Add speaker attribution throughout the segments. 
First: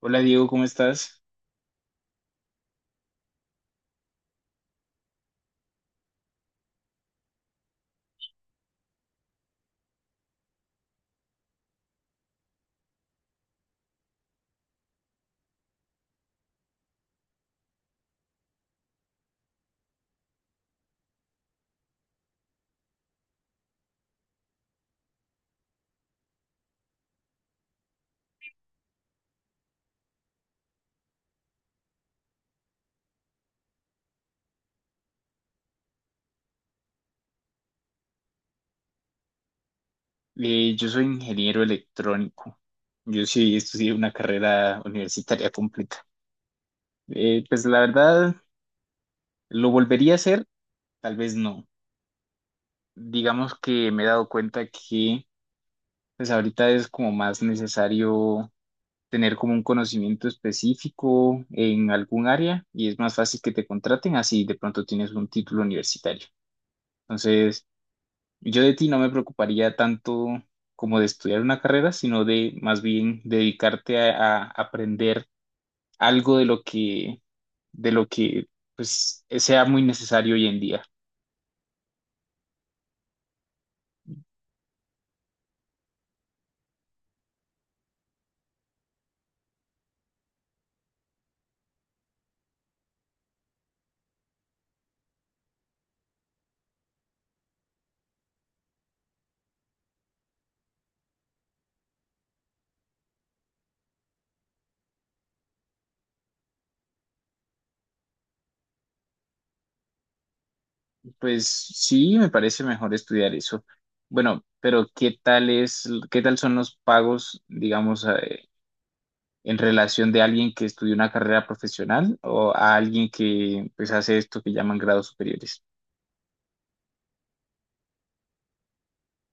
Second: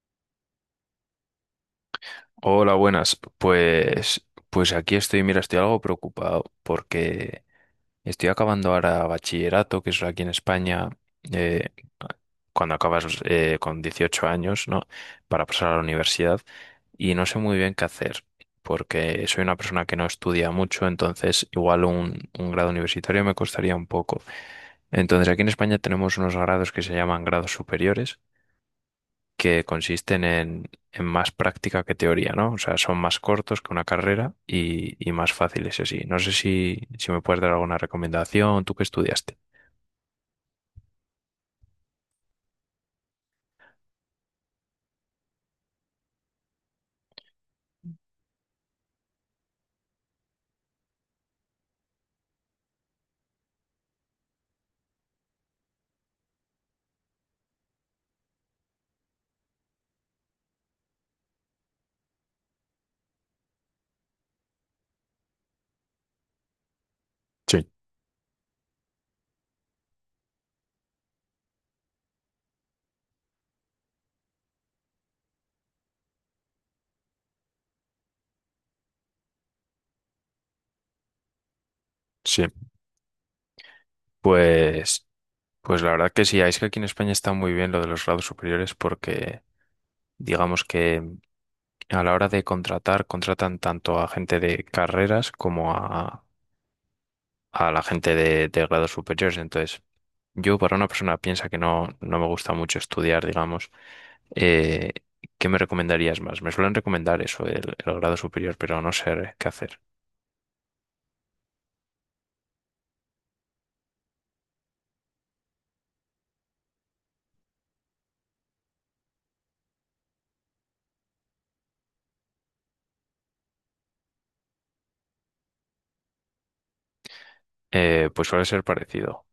Speaker 1: Hola Diego, ¿cómo estás?
Speaker 2: Hola, buenas. Pues, aquí estoy, mira, estoy algo preocupado porque estoy acabando ahora bachillerato, que es aquí en España, eh, cuando acabas con 18 años, ¿no? Para pasar a la universidad y no sé muy bien qué hacer porque soy una persona que no estudia mucho, entonces igual un grado universitario me costaría un poco. Entonces aquí en España tenemos unos grados que se llaman grados superiores que consisten en más práctica que teoría, ¿no? O sea, son más cortos que una carrera y más fáciles así. No sé si me puedes dar alguna recomendación, tú que estudiaste.
Speaker 1: Yo soy ingeniero electrónico. Yo sí estudié una carrera universitaria completa. Pues la verdad, ¿lo volvería a hacer? Tal vez no. Digamos que me he dado cuenta que pues ahorita es como más necesario tener como un conocimiento específico en algún área, y es más fácil que te contraten así de pronto tienes un título universitario. Entonces,
Speaker 2: Sí,
Speaker 1: yo de ti no me preocuparía tanto como de estudiar una carrera, sino de más bien dedicarte a, aprender algo de lo que, de lo que pues sea muy necesario hoy en día.
Speaker 2: sí. Pues, pues, la verdad que sí, es que aquí en España está muy bien lo de los grados superiores porque digamos que a la hora de contratar, contratan tanto a gente de carreras como a la gente de grados superiores. Entonces, yo, para una persona piensa que no me gusta mucho estudiar, digamos, eh, ¿qué me recomendarías más? Me suelen recomendar eso, el grado superior, pero no sé qué hacer.
Speaker 1: Pues sí, me parece mejor estudiar eso. Bueno, pero ¿qué tal es, qué tal son los pagos, digamos, en relación de alguien que estudió una carrera profesional o a alguien que pues hace esto que llaman grados superiores?
Speaker 2: Pues suele ser parecido,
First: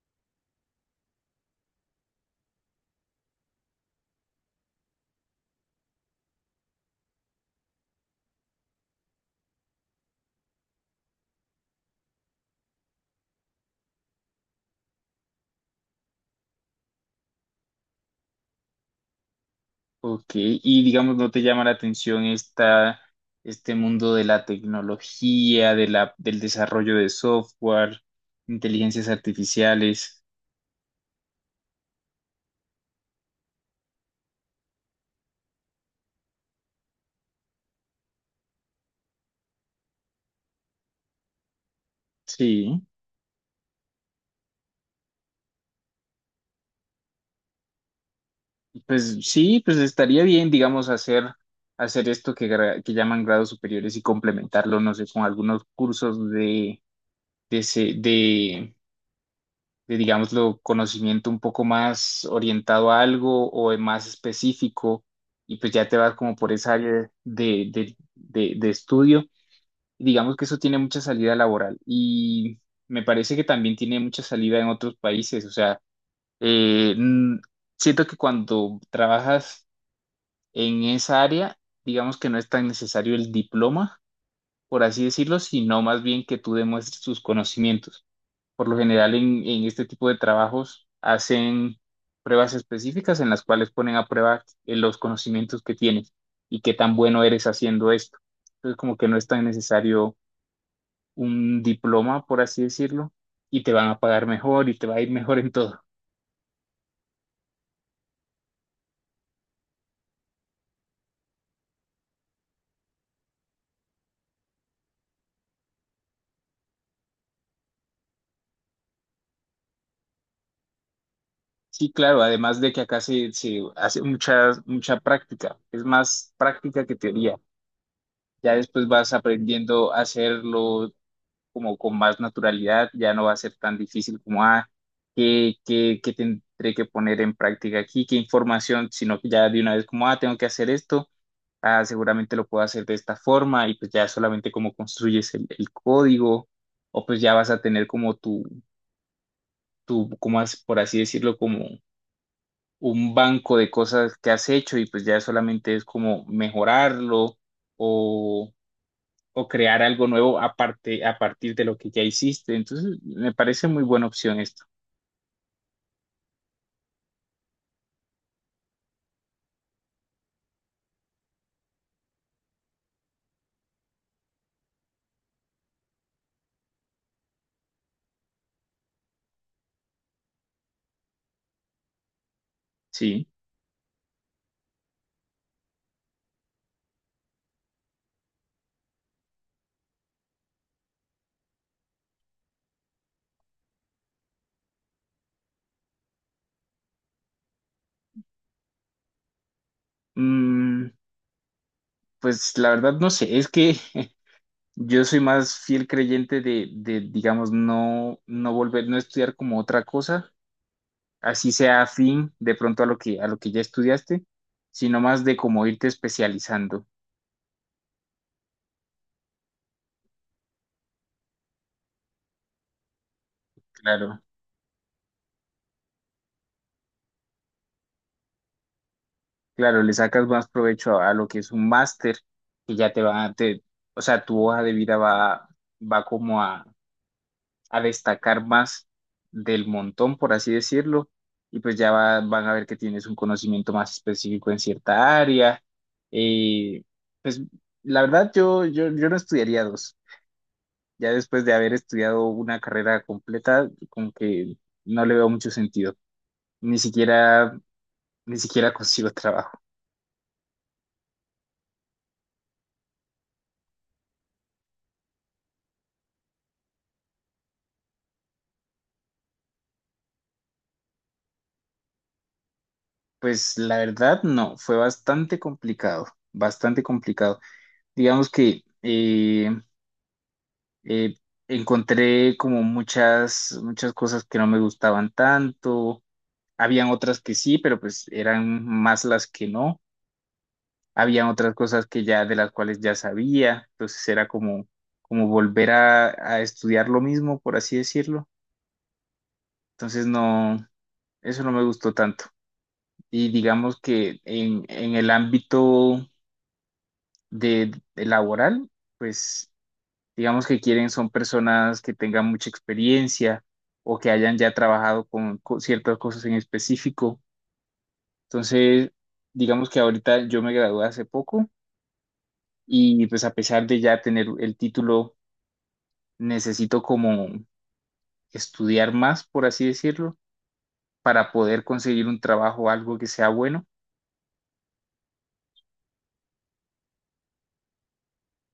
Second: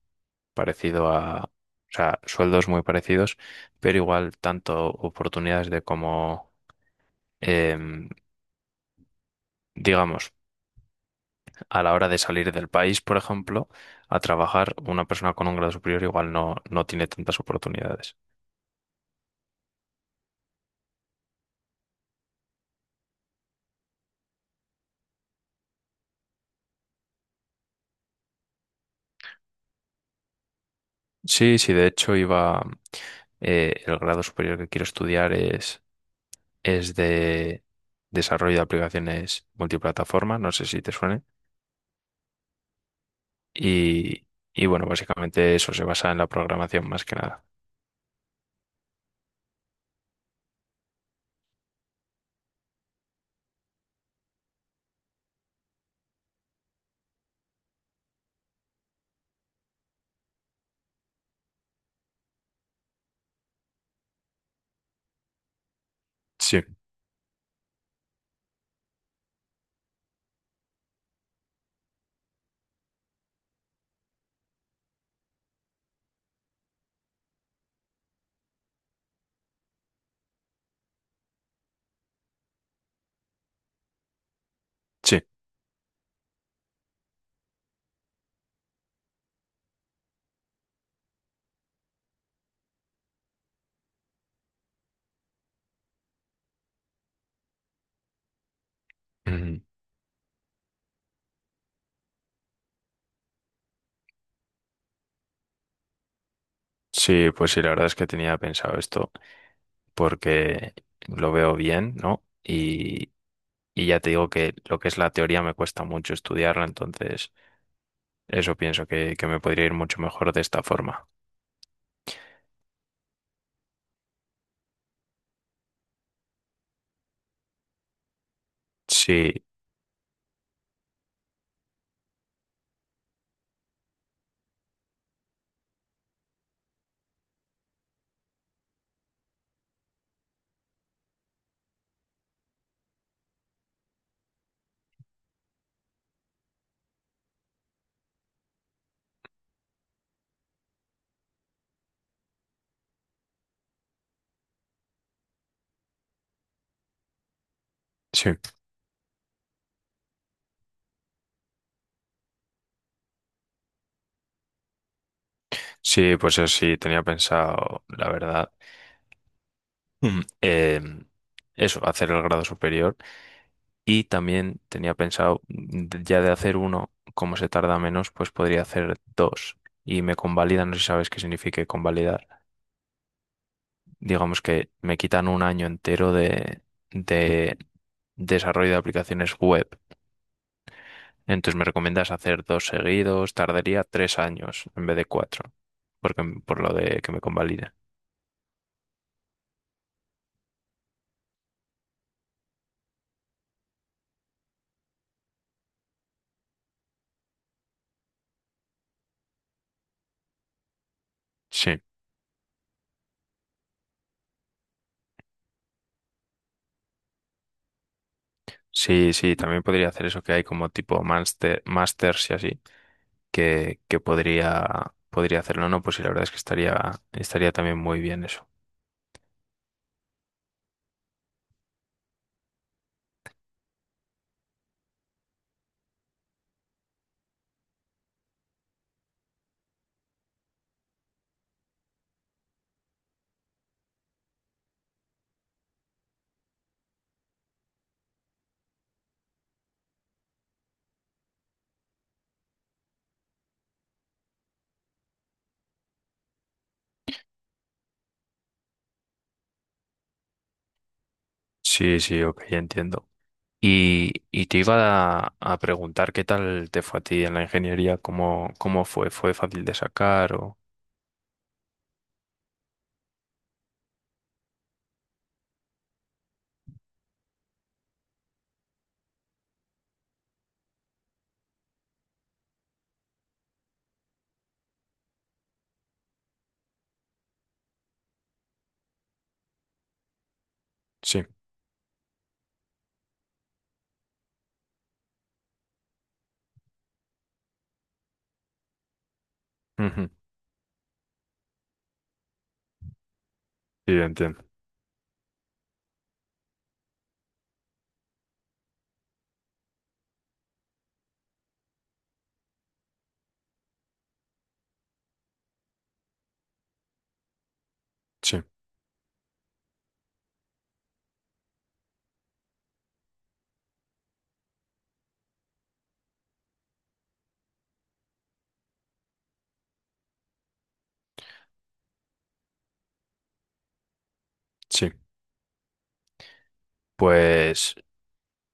Speaker 2: parecido a, o sea, sueldos muy parecidos, pero igual tanto oportunidades de como, em, digamos, a la hora de salir del país, por ejemplo, a trabajar, una persona con un grado superior igual no tiene tantas oportunidades.
Speaker 1: Ok, y digamos, ¿no te llama la atención esta, este mundo de la tecnología, del desarrollo de software, inteligencias artificiales?
Speaker 2: Sí, sí, de hecho iba, el grado superior que quiero estudiar es de desarrollo de aplicaciones multiplataforma, no sé si te suene,
Speaker 1: Sí,
Speaker 2: y, y bueno, básicamente eso se basa en la programación más que nada.
Speaker 1: sí, pues estaría bien, digamos, hacer, hacer esto que, que llaman grados superiores y complementarlo, no sé, con algunos cursos de, de, se- de, digámoslo, conocimiento un poco más orientado a algo o es más específico, y pues ya te vas como por
Speaker 2: Sí,
Speaker 1: esa área de, estudio. Y digamos que eso tiene mucha salida laboral, y me parece que también tiene mucha salida en otros países. O sea, eh, n- siento que cuando trabajas en esa área, digamos que no es tan necesario el diploma, por así
Speaker 2: sí.
Speaker 1: decirlo, sino más bien que tú demuestres tus conocimientos. Por lo general en, este tipo de trabajos hacen pruebas específicas en las cuales ponen a prueba los conocimientos que tienes y qué tan bueno eres haciendo esto. Entonces como que no es tan
Speaker 2: Ujú.
Speaker 1: necesario un diploma, por así decirlo, y te van a pagar mejor y te va a ir mejor en todo.
Speaker 2: Sí, pues sí, la verdad es que tenía pensado esto porque lo veo bien, ¿no? Y ya te digo que lo que es la teoría me cuesta mucho estudiarla, entonces eso pienso que me podría ir mucho mejor de esta forma.
Speaker 1: Sí, claro, además de que acá se hace mucha, mucha práctica, es más práctica que teoría. Ya después vas
Speaker 2: Sí,
Speaker 1: aprendiendo a hacerlo como con más naturalidad, ya no va a ser tan difícil como, ah, qué tendré que poner en práctica aquí? ¿Qué información? Sino que ya de una vez como, ah, tengo que hacer esto, ah, seguramente lo puedo hacer de esta forma, y pues ya solamente como construyes el código, o pues ya vas a tener como tu, como por así decirlo, como un banco de cosas que has hecho, y pues ya solamente es como mejorarlo
Speaker 2: sí.
Speaker 1: o o crear algo nuevo aparte, a partir de lo que ya hiciste. Entonces, me parece muy buena opción esto.
Speaker 2: Sí, pues eso sí, tenía pensado, la verdad, mm, em, eso, hacer el grado superior y también tenía pensado, ya de hacer uno, como se tarda menos, pues podría hacer dos y me convalidan, no sé si sabes qué significa convalidar.
Speaker 1: Sí.
Speaker 2: Digamos que me quitan un año entero de desarrollo de aplicaciones web. Entonces me recomiendas hacer dos seguidos, tardaría 3 años en vez de 4, porque por lo de que me convaliden.
Speaker 1: Mm, pues la verdad no sé, es que yo soy más fiel creyente de, digamos, no, no volver, no estudiar como otra cosa, así sea
Speaker 2: Sí.
Speaker 1: afín de pronto a lo que ya estudiaste, sino más de como irte especializando.
Speaker 2: Sí, sí, también podría hacer eso que hay como tipo master, masters y así, que
Speaker 1: Claro,
Speaker 2: podría, podría hacerlo, ¿no? Pues sí, la verdad es que estaría también muy bien eso.
Speaker 1: claro, le sacas más provecho a lo que es un máster, que ya te va, o sea, tu hoja de vida va, va como a destacar más del montón, por así decirlo, y pues ya van a ver que tienes un conocimiento más específico en cierta área. Eh, pues la verdad yo no estudiaría dos. Ya después de haber estudiado una carrera completa, como que no le veo mucho sentido. Ni siquiera, ni siquiera consigo trabajo.
Speaker 2: Sí, sí, ok, ya entiendo. Y te iba a preguntar qué tal te fue a ti en la ingeniería, cómo fue, ¿fue fácil de sacar o...?
Speaker 1: Pues la verdad no, fue bastante complicado, bastante complicado. Digamos que eh, encontré como muchas, muchas cosas que no me gustaban tanto. Habían otras que sí, pero pues eran más las que no.
Speaker 2: Sí,
Speaker 1: Habían otras cosas que ya de las cuales ya sabía. Entonces era como, como volver a estudiar lo mismo, por así decirlo. Entonces
Speaker 2: ujú,
Speaker 1: no, eso no me gustó tanto. Y digamos
Speaker 2: sí,
Speaker 1: que
Speaker 2: entiendo.
Speaker 1: en, el ámbito de laboral, pues digamos que quieren son personas que tengan mucha experiencia o que hayan ya trabajado con, ciertas cosas en específico.
Speaker 2: Sí,
Speaker 1: Entonces, digamos que ahorita yo me gradué hace poco, y pues a pesar de ya tener el título, necesito como estudiar más, por así decirlo, para poder conseguir un trabajo o algo que sea bueno.
Speaker 2: sí. Pues,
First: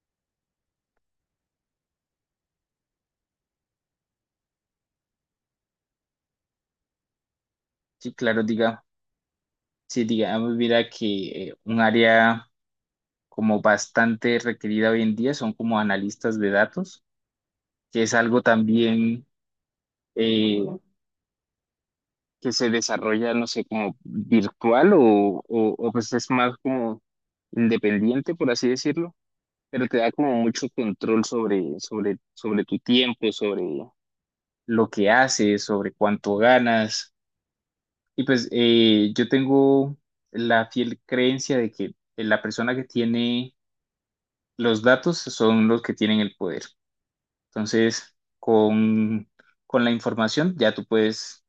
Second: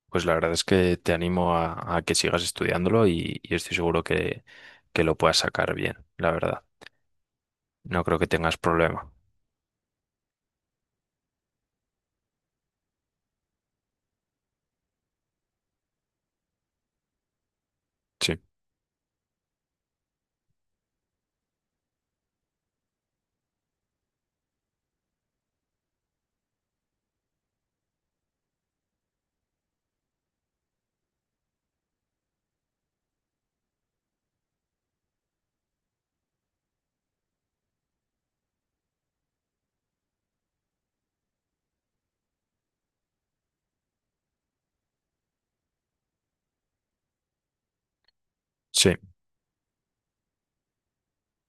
Speaker 2: pues, la verdad es que te animo a que sigas estudiándolo y estoy seguro que lo puedas sacar bien, la verdad. No
Speaker 1: Sí,
Speaker 2: creo que
Speaker 1: claro,
Speaker 2: tengas
Speaker 1: diga,
Speaker 2: problema.
Speaker 1: sí, digamos, mira que un área como bastante requerida hoy en día son como analistas de datos, que es
Speaker 2: Sí,
Speaker 1: algo también eh, que se desarrolla, no sé, como virtual o, o, pues es más como independiente, por así decirlo, pero te da como mucho control sobre, sobre tu tiempo, sobre lo que haces, sobre cuánto ganas. Y pues yo tengo la fiel creencia de que la persona que tiene los datos son los que tienen el poder. Entonces,
Speaker 2: sí.
Speaker 1: con la información ya tú puedes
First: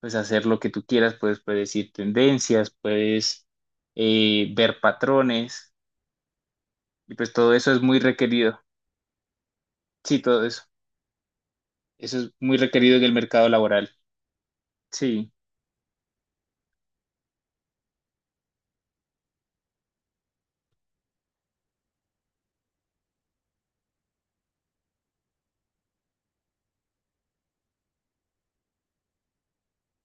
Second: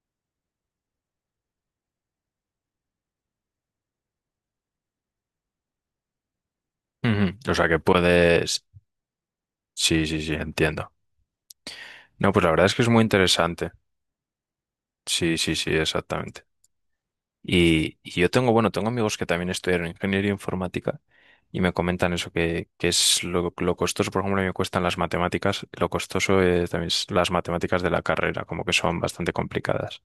Speaker 1: pues hacer lo que tú quieras, puedes predecir tendencias, puedes ver patrones, y pues
Speaker 2: Ujú.
Speaker 1: todo
Speaker 2: O sea
Speaker 1: eso
Speaker 2: que
Speaker 1: es muy requerido.
Speaker 2: puedes... Sí,
Speaker 1: Sí,
Speaker 2: sí, sí,
Speaker 1: todo eso.
Speaker 2: entiendo.
Speaker 1: Eso es
Speaker 2: No, pues la
Speaker 1: muy
Speaker 2: verdad es que es
Speaker 1: requerido en
Speaker 2: muy
Speaker 1: el mercado
Speaker 2: interesante.
Speaker 1: laboral. Sí.
Speaker 2: Sí, sí, sí, exactamente. Y yo tengo, bueno, tengo amigos que también estudiaron ingeniería informática y me comentan eso, que es lo costoso, por ejemplo, a mí me cuestan las matemáticas, lo costoso también es las matemáticas de la carrera, como que son bastante complicadas.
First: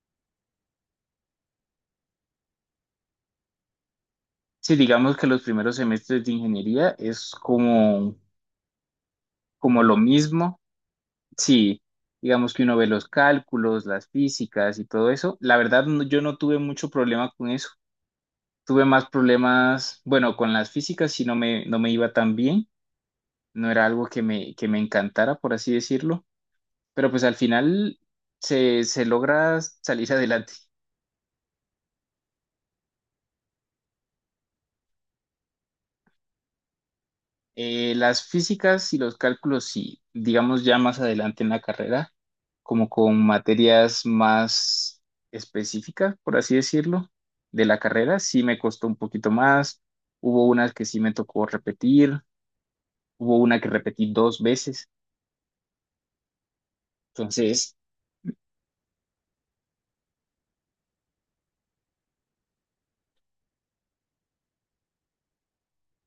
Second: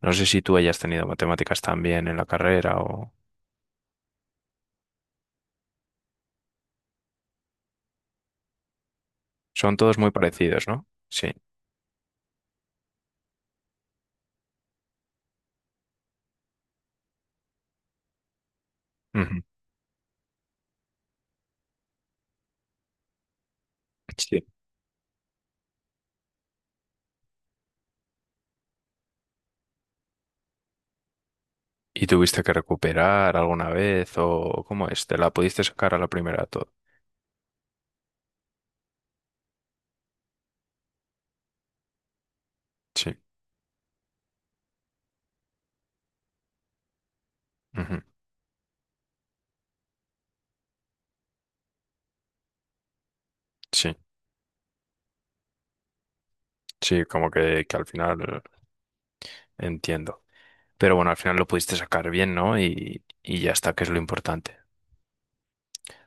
Speaker 2: No sé si tú hayas tenido matemáticas también en la carrera o...
Speaker 1: Sí, digamos que los primeros semestres de ingeniería es como,
Speaker 2: Son
Speaker 1: como lo
Speaker 2: todos muy
Speaker 1: mismo.
Speaker 2: parecidos, ¿no? Sí.
Speaker 1: Sí, digamos que uno ve los cálculos, las físicas y todo eso. La verdad, yo no tuve mucho problema con eso. Tuve más
Speaker 2: Ujú.
Speaker 1: problemas, bueno, con las físicas, si no me, no me iba tan bien, no era algo
Speaker 2: Sí.
Speaker 1: que me encantara, por así decirlo, pero pues al final se logra salir adelante.
Speaker 2: ¿Y tuviste que recuperar alguna vez o cómo es? ¿Te la pudiste sacar a la primera todo?
Speaker 1: Las físicas y los cálculos, sí, digamos ya más adelante en la carrera, como
Speaker 2: Sí,
Speaker 1: con materias más específicas, por así decirlo, de la
Speaker 2: ujú,
Speaker 1: carrera, sí me costó un poquito más, hubo unas que sí me tocó repetir, hubo una que
Speaker 2: sí,
Speaker 1: repetí dos veces,
Speaker 2: sí, como que,
Speaker 1: entonces,
Speaker 2: que al final entiendo. Pero bueno, al final lo pudiste sacar bien, ¿no? Y ya está, que es lo importante.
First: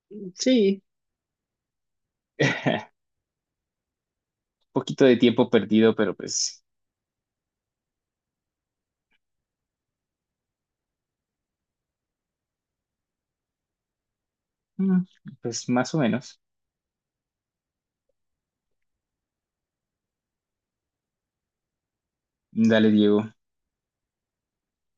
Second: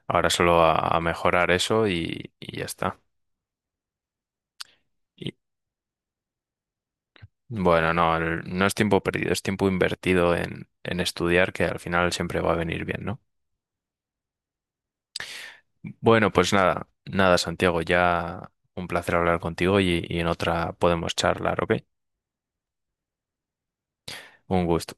Speaker 2: Ahora solo a,
Speaker 1: sí,
Speaker 2: a mejorar eso y ya está.
Speaker 1: poquito de
Speaker 2: Y
Speaker 1: tiempo perdido, pero pues,
Speaker 2: bueno, no, no es tiempo perdido, es tiempo invertido en estudiar que al final siempre va a venir bien, ¿no?
Speaker 1: mm, pues más o
Speaker 2: Bueno,
Speaker 1: menos.
Speaker 2: pues nada, nada, Santiago, ya un placer hablar contigo y en otra podemos charlar, ¿ok?
Speaker 1: Dale, Diego.
Speaker 2: Un gusto.